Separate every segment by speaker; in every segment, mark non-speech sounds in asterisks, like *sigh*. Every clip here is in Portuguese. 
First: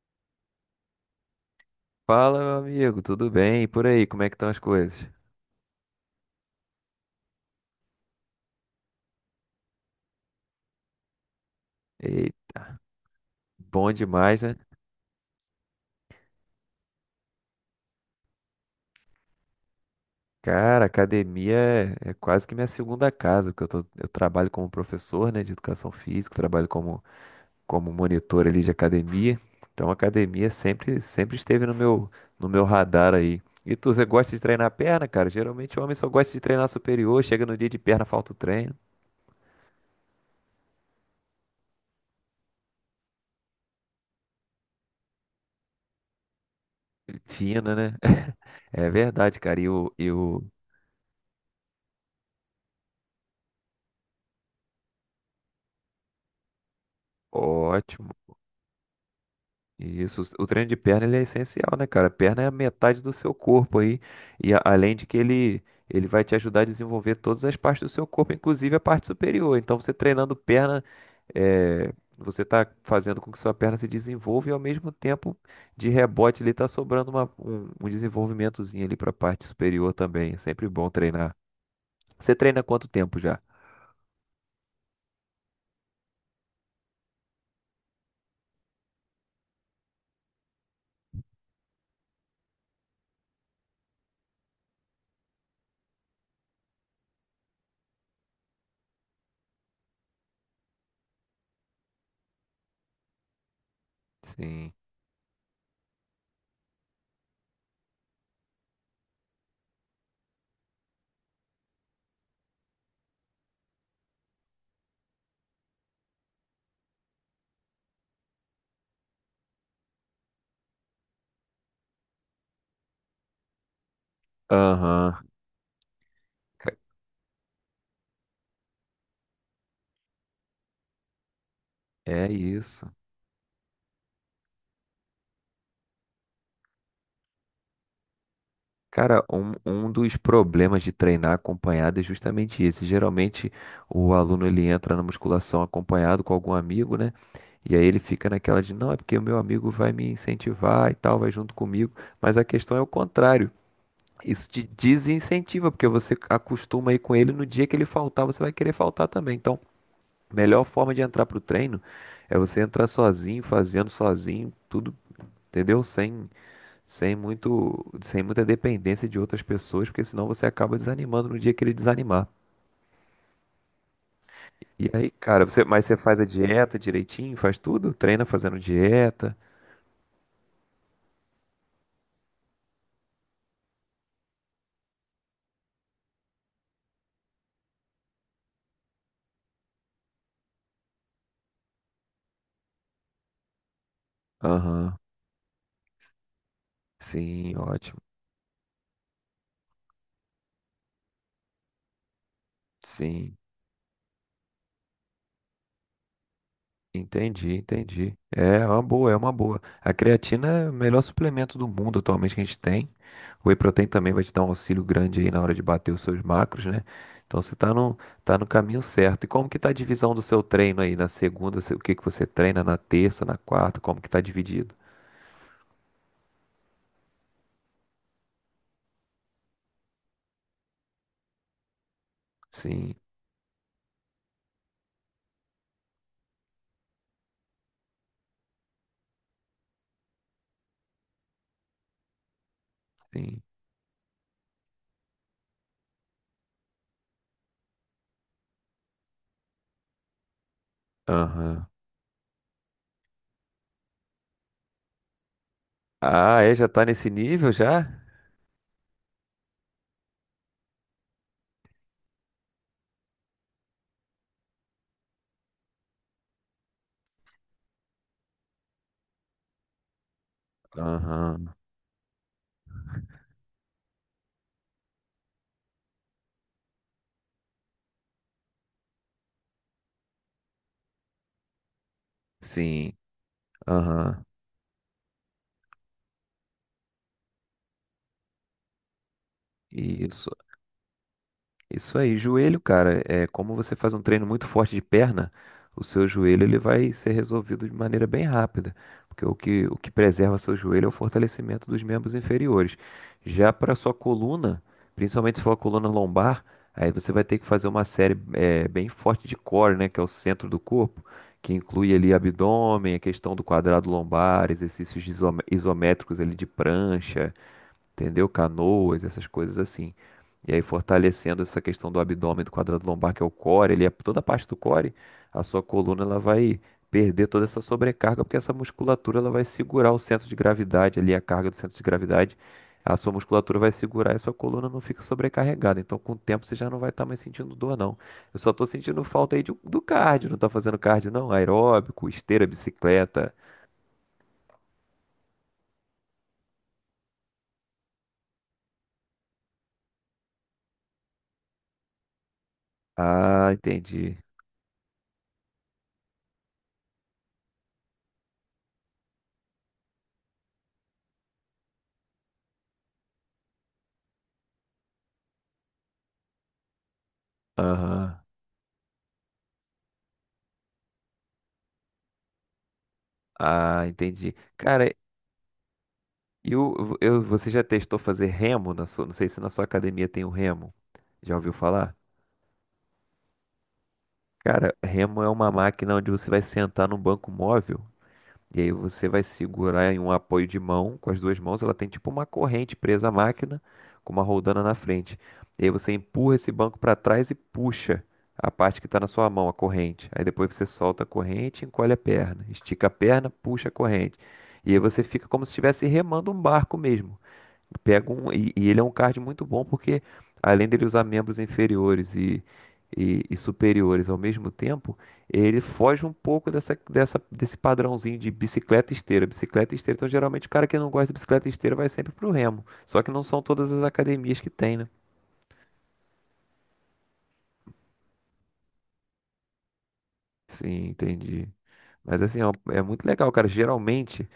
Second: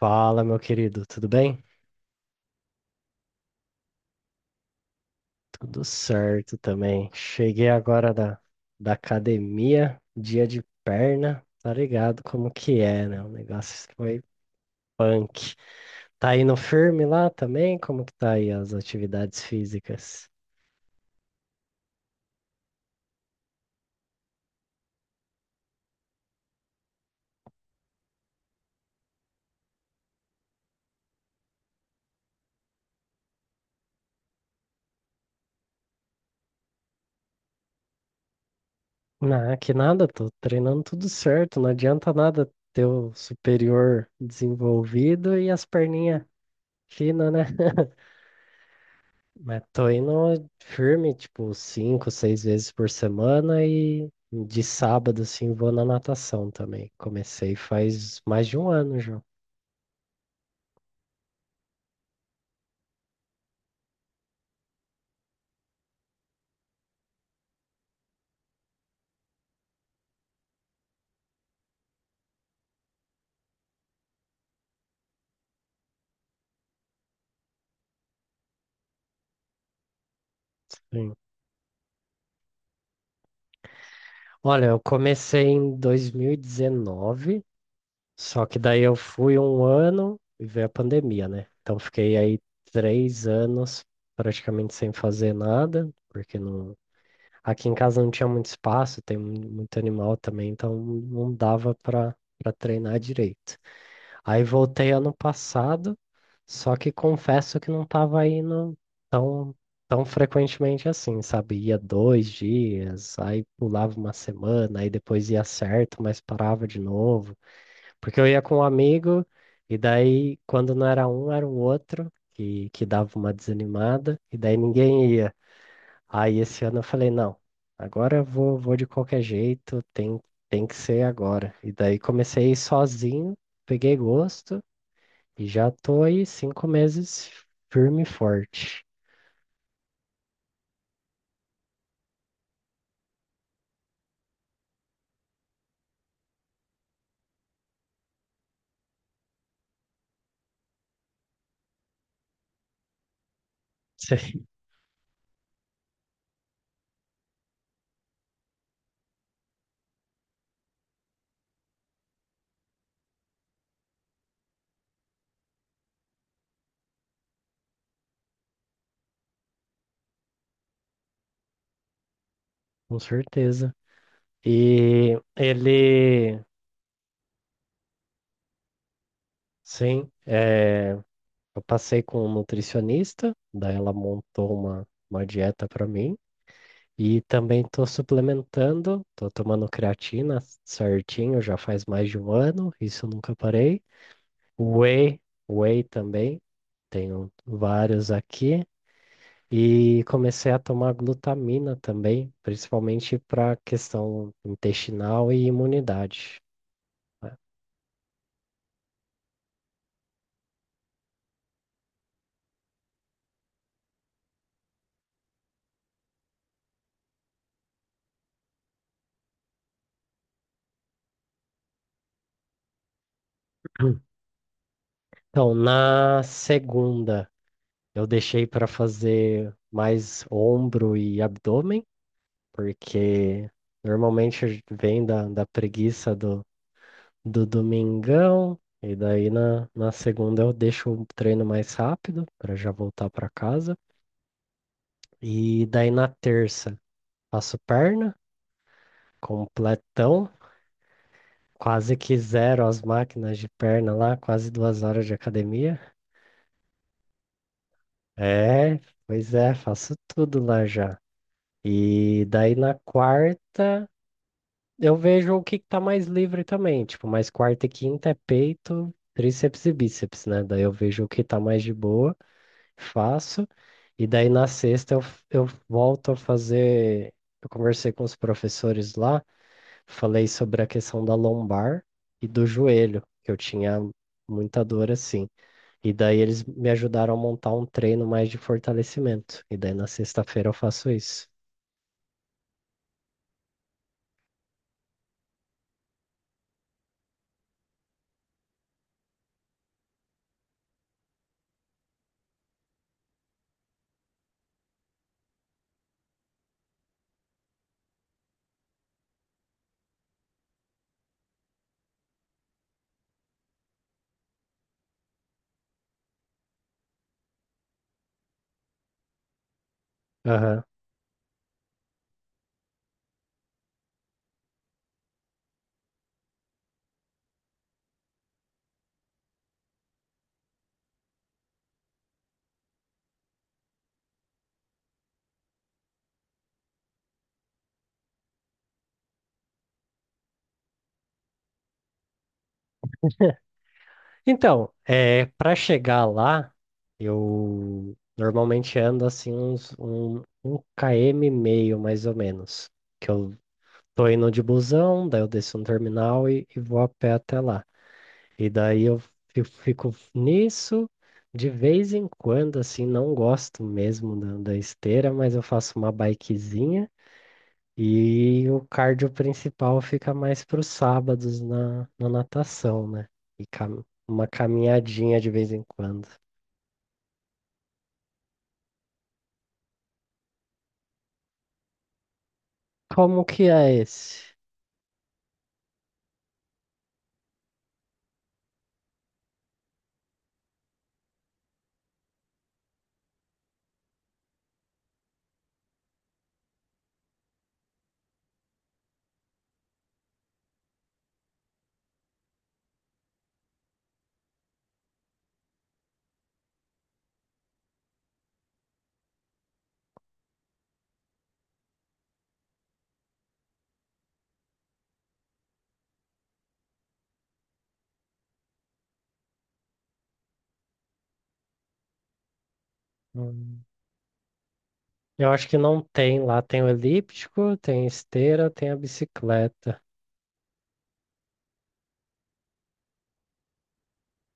Speaker 1: Fala, meu querido, tudo bem?
Speaker 2: Fala, meu amigo, tudo bem? E por aí, como é que estão as coisas?
Speaker 1: Tudo certo também. Cheguei agora da academia, dia de perna, tá ligado
Speaker 2: E
Speaker 1: como que é, né? O negócio
Speaker 2: bom
Speaker 1: foi
Speaker 2: demais, né?
Speaker 1: punk. Tá indo firme lá também? Como que tá aí as atividades físicas?
Speaker 2: Cara, academia é quase que minha segunda casa, porque eu trabalho como professor, né, de educação física, trabalho como, como monitor ali de academia. Então, academia sempre esteve no no meu radar aí. E você gosta de treinar perna, cara? Geralmente o homem só gosta de treinar superior, chega no dia de perna, falta o treino.
Speaker 1: Ah, que nada, tô treinando tudo certo, não adianta nada ter o superior desenvolvido e as perninhas finas, né?
Speaker 2: Fina,
Speaker 1: *laughs*
Speaker 2: né? *laughs* É verdade, cara.
Speaker 1: Mas tô indo firme, tipo, cinco, seis vezes por semana e de sábado, assim, vou na natação também. Comecei
Speaker 2: Ótimo.
Speaker 1: faz mais de um ano já.
Speaker 2: Isso, o treino de perna ele é essencial, né, cara? Perna é a metade do seu corpo aí, além de ele vai te ajudar a desenvolver todas as partes do seu corpo, inclusive a parte superior. Então, você treinando perna, é, você está fazendo com que sua perna se desenvolva e, ao mesmo tempo, de rebote, ele está sobrando um desenvolvimentozinho ali para a parte superior também. É sempre bom
Speaker 1: Sim.
Speaker 2: treinar. Você treina há quanto tempo já?
Speaker 1: Olha, eu comecei em 2019, só que daí eu fui um ano e veio a pandemia, né? Então fiquei aí 3 anos praticamente sem fazer nada, porque não, aqui em casa não tinha muito espaço, tem muito animal também, então não dava para treinar direito. Aí
Speaker 2: Sim.
Speaker 1: voltei ano passado, só que confesso que não estava indo tão, tão frequentemente assim, sabe? Ia dois dias, aí pulava uma semana, aí depois ia certo, mas parava de novo. Porque eu ia com um amigo, e daí quando não era um, era o outro, que dava uma desanimada, e daí ninguém
Speaker 2: Aham.
Speaker 1: ia. Aí esse
Speaker 2: Ca-
Speaker 1: ano eu falei, não, agora eu vou de qualquer jeito, tem que ser agora. E daí
Speaker 2: É
Speaker 1: comecei a ir
Speaker 2: isso.
Speaker 1: sozinho, peguei gosto e já tô aí 5 meses firme e forte.
Speaker 2: Cara, um dos problemas de treinar acompanhado é justamente esse. Geralmente o aluno ele entra na musculação acompanhado com algum amigo, né? E aí ele fica naquela de, não, é porque o meu amigo vai me incentivar e tal, vai junto comigo. Mas a questão é o contrário.
Speaker 1: *laughs* Sei.
Speaker 2: Isso te desincentiva, porque você acostuma aí com ele, no dia que ele faltar, você vai querer faltar também. Então, a melhor forma de entrar pro treino é você entrar sozinho, fazendo sozinho, tudo, entendeu? Sem muita dependência de outras pessoas, porque senão você acaba desanimando no dia que ele desanimar.
Speaker 1: Com certeza.
Speaker 2: E aí,
Speaker 1: E
Speaker 2: cara, mas você faz a
Speaker 1: ele,
Speaker 2: dieta direitinho, faz tudo? Treina fazendo dieta?
Speaker 1: sim, é, eu passei com um nutricionista, daí ela montou uma dieta para mim. E também tô suplementando, tô tomando creatina certinho, já faz mais de um ano, isso eu nunca parei.
Speaker 2: Aham.
Speaker 1: Whey, Whey também, tenho
Speaker 2: Sim, ótimo.
Speaker 1: vários aqui. E comecei a tomar glutamina também, principalmente
Speaker 2: Sim.
Speaker 1: para questão intestinal e imunidade.
Speaker 2: Entendi, entendi. É uma boa. A creatina é o melhor suplemento do mundo atualmente que a gente tem. O Whey Protein também vai te dar um auxílio grande aí na hora de bater os seus macros, né? Então você tá no caminho certo. E como que tá a divisão do seu treino aí? Na segunda, o que que você treina? Na terça, na quarta? Como que tá
Speaker 1: *clears throat*
Speaker 2: dividido?
Speaker 1: Então, na segunda, eu deixei para fazer mais ombro e abdômen,
Speaker 2: Sim,
Speaker 1: porque normalmente vem da preguiça do domingão, e daí na segunda eu deixo o treino mais rápido para já voltar para
Speaker 2: sim.
Speaker 1: casa. E daí na terça, faço perna, completão.
Speaker 2: Aham.
Speaker 1: Quase que zero as máquinas de perna lá, quase 2 horas de academia.
Speaker 2: Ah, é? Já tá nesse nível já?
Speaker 1: É, pois é, faço tudo lá já. E daí na quarta eu vejo o que que tá mais livre também. Tipo, mais quarta e quinta é peito, tríceps e bíceps, né? Daí eu vejo o que tá
Speaker 2: Aham.
Speaker 1: mais de boa, faço. E daí na sexta eu volto a fazer. Eu conversei com os professores lá, falei sobre a questão da lombar e do
Speaker 2: Sim.
Speaker 1: joelho, que eu tinha
Speaker 2: Aham.
Speaker 1: muita dor assim. E daí eles me ajudaram a montar um treino mais de fortalecimento. E daí na
Speaker 2: Isso.
Speaker 1: sexta-feira eu faço isso.
Speaker 2: Isso aí, joelho, cara, é como você faz um treino muito forte de perna, o seu joelho ele vai ser resolvido de maneira bem rápida, porque o que preserva seu joelho é o fortalecimento dos membros inferiores. Já para sua coluna, principalmente se for a coluna lombar, aí você vai ter que fazer uma série bem forte de core, né, que é o centro do corpo, que inclui ali abdômen, a questão do quadrado lombar, exercícios de isométricos ali de prancha, entendeu? Canoas, essas coisas assim. E aí
Speaker 1: Aham.
Speaker 2: fortalecendo essa questão do abdômen, do quadrado lombar, que é o core, ele é toda a parte do core, a sua coluna ela vai perder toda essa sobrecarga, porque essa musculatura ela vai segurar o centro de gravidade ali, a carga do centro de gravidade, a sua musculatura vai segurar e a sua coluna não fica sobrecarregada. Então, com o tempo, você já não vai estar mais sentindo dor, não. Eu só tô sentindo falta aí do cardio, não tá fazendo cardio, não? Aeróbico, esteira, bicicleta.
Speaker 1: Então, é, para chegar lá, eu normalmente ando assim uns 1 km e meio mais ou menos. Que eu
Speaker 2: Ah,
Speaker 1: tô
Speaker 2: entendi.
Speaker 1: indo de busão, daí eu desço no terminal e vou a pé até lá. E daí eu fico nisso. De vez em quando, assim, não gosto mesmo da esteira, mas eu faço uma bikezinha.
Speaker 2: Aham.
Speaker 1: E o cardio principal fica mais para os sábados na natação, né? E
Speaker 2: Ah,
Speaker 1: uma
Speaker 2: entendi. Cara,
Speaker 1: caminhadinha de vez em quando.
Speaker 2: Você já testou fazer remo na sua, não sei se na sua academia tem o remo. Já ouviu falar?
Speaker 1: Como que é esse?
Speaker 2: Cara, remo é uma máquina onde você vai sentar num banco móvel e aí você vai segurar em um apoio de mão com as duas mãos. Ela tem tipo uma corrente presa à máquina com uma roldana na frente. E aí você empurra esse banco para trás e puxa a parte que está na sua mão, a corrente. Aí depois você solta a corrente, e encolhe a perna, estica a perna, puxa a corrente. E aí você fica como se estivesse remando um barco mesmo. Pega um, e ele é um card muito bom porque, além dele usar membros inferiores e superiores ao mesmo tempo, ele foge um pouco desse padrãozinho de bicicleta e esteira, bicicleta e esteira. Então, geralmente, o cara que não gosta de bicicleta e esteira vai sempre pro remo. Só que não são
Speaker 1: Hum,
Speaker 2: todas as academias que tem, né?
Speaker 1: Eu acho que não tem lá. Tem o elíptico, tem a esteira, tem a bicicleta.
Speaker 2: Sim, entendi. Mas assim, ó, é muito legal, cara. Geralmente,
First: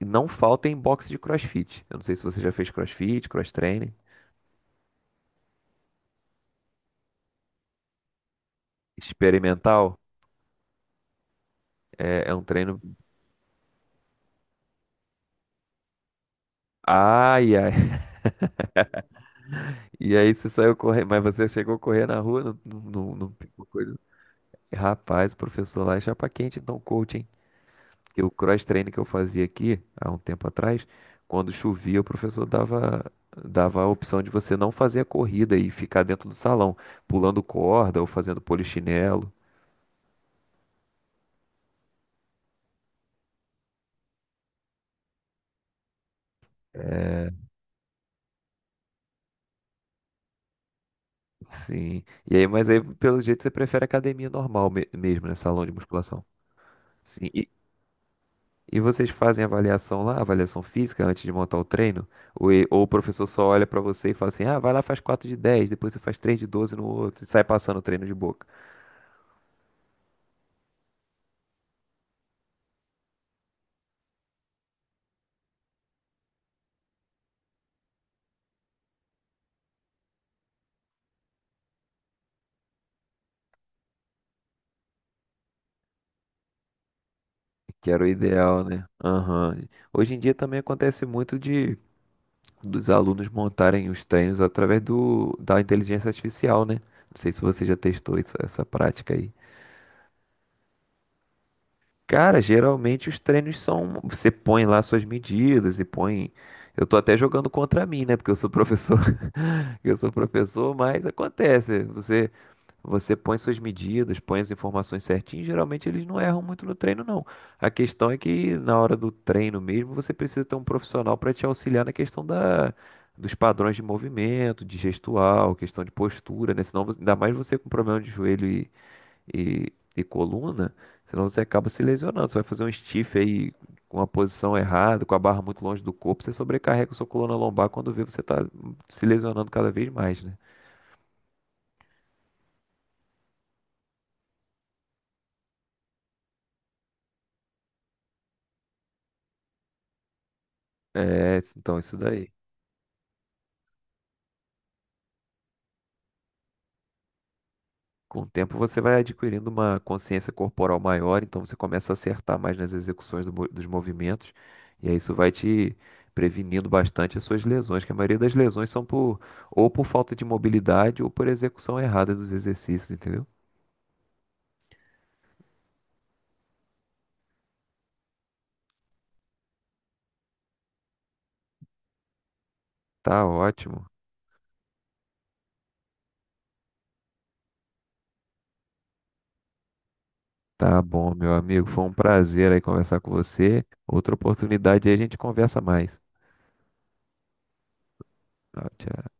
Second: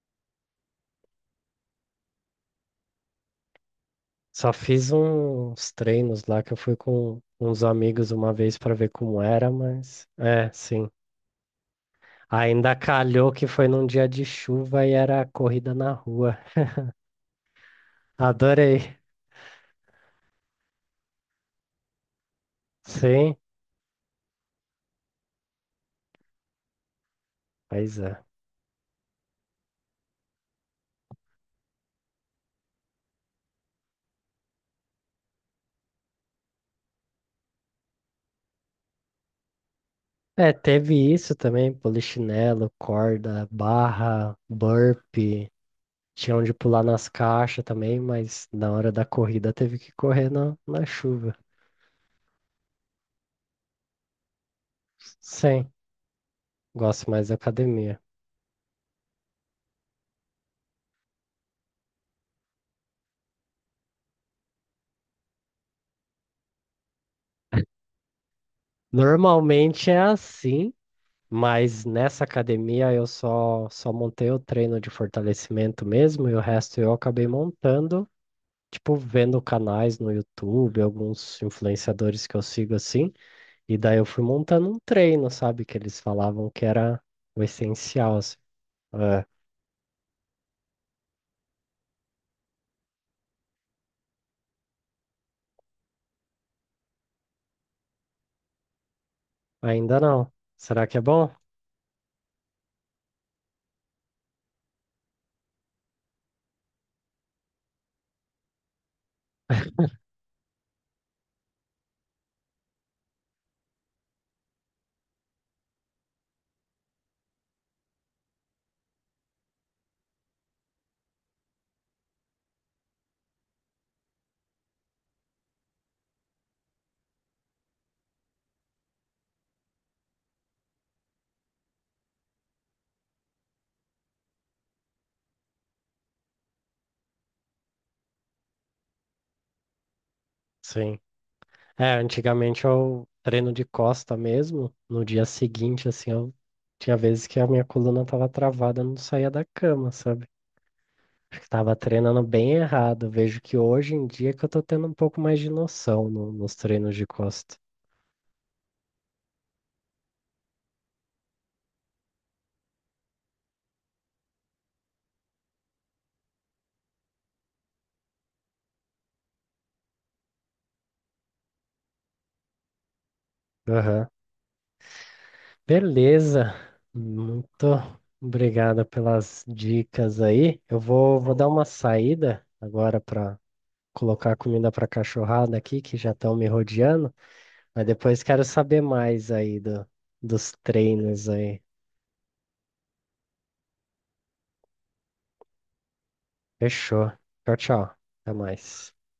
Speaker 2: não falta em box de CrossFit. Eu não sei se você já fez CrossFit, cross training.
Speaker 1: Só fiz uns treinos lá que eu fui com uns amigos uma vez para ver como era,
Speaker 2: Experimental
Speaker 1: mas é, sim.
Speaker 2: é um
Speaker 1: Ainda
Speaker 2: treino.
Speaker 1: calhou que foi num dia de chuva e era corrida na rua.
Speaker 2: Ai, ai.
Speaker 1: Adorei.
Speaker 2: E aí você saiu correndo, mas você chegou a correr na rua, não
Speaker 1: Sim,
Speaker 2: pegou coisa. Rapaz, o professor lá é chapa quente, então coach, hein?
Speaker 1: pois
Speaker 2: E
Speaker 1: é.
Speaker 2: o cross training que eu fazia aqui há um tempo atrás, quando chovia, dava a opção de você não fazer a corrida e ficar dentro do salão, pulando corda ou fazendo polichinelo.
Speaker 1: É, teve isso também, polichinelo, corda, barra, burpee. Tinha onde pular nas
Speaker 2: É,
Speaker 1: caixas também, mas na hora da corrida teve que correr na chuva.
Speaker 2: Sim. E aí, mas aí, pelo jeito, você prefere academia normal mesmo, né? Salão
Speaker 1: Sim,
Speaker 2: de musculação.
Speaker 1: gosto
Speaker 2: Sim.
Speaker 1: mais da academia.
Speaker 2: E vocês fazem avaliação lá, avaliação física antes de montar o treino? Ou o professor só olha pra você e fala assim: ah, vai lá, faz 4 de 10, depois você faz 3 de 12 no outro, e sai passando o treino de boca.
Speaker 1: Normalmente é assim, mas nessa academia eu só montei o treino de fortalecimento mesmo e o resto eu acabei montando, tipo, vendo canais no YouTube, alguns influenciadores que eu sigo assim. E daí eu fui montando um treino, sabe? Que eles falavam que era o
Speaker 2: Que era o
Speaker 1: essencial, assim.
Speaker 2: ideal, né?
Speaker 1: É,
Speaker 2: Aham. Hoje em dia também acontece muito de dos alunos montarem os treinos através da inteligência artificial, né? Não sei se você já testou essa prática aí.
Speaker 1: ainda não. Será que é bom?
Speaker 2: Cara, geralmente os treinos são. Você põe lá suas medidas e põe. Eu tô até jogando contra mim, né? Porque eu sou professor. *laughs*
Speaker 1: *laughs*
Speaker 2: Eu sou professor, mas acontece. Você põe suas medidas, põe as informações certinhas. Geralmente eles não erram muito no treino, não. A questão é que na hora do treino mesmo, você precisa ter um profissional para te auxiliar na questão dos padrões de movimento, de gestual, questão de postura, né? Senão, ainda mais você com problema de joelho e coluna, senão você acaba se lesionando. Você vai fazer um stiff aí com a posição errada, com a barra muito longe do corpo, você sobrecarrega a sua coluna lombar, quando vê você tá se lesionando cada vez mais, né?
Speaker 1: Sim. É, antigamente eu treino de costa mesmo. No dia seguinte, assim, eu tinha vezes que a minha coluna tava travada, eu não saía da cama, sabe?
Speaker 2: É,
Speaker 1: Acho que tava
Speaker 2: então isso
Speaker 1: treinando
Speaker 2: daí.
Speaker 1: bem errado. Vejo que hoje em dia que eu tô tendo um pouco mais de noção nos treinos de costa.
Speaker 2: Com o tempo você vai adquirindo uma consciência corporal maior, então você começa a acertar mais nas execuções dos movimentos, e aí isso vai te prevenindo bastante as suas lesões, que a maioria das lesões são por ou por falta de mobilidade ou por execução errada dos exercícios, entendeu?
Speaker 1: Aham. Beleza, muito obrigado pelas dicas aí. Eu vou dar uma saída agora
Speaker 2: Tá
Speaker 1: para
Speaker 2: ótimo.
Speaker 1: colocar comida para cachorrada aqui, que já estão me rodeando, mas depois quero saber mais aí dos
Speaker 2: Tá bom,
Speaker 1: treinos
Speaker 2: meu
Speaker 1: aí.
Speaker 2: amigo. Foi um prazer aí conversar com você. Outra oportunidade aí a gente conversa mais.
Speaker 1: Fechou. Tchau, tchau. Até
Speaker 2: Ah,
Speaker 1: mais.
Speaker 2: tchau.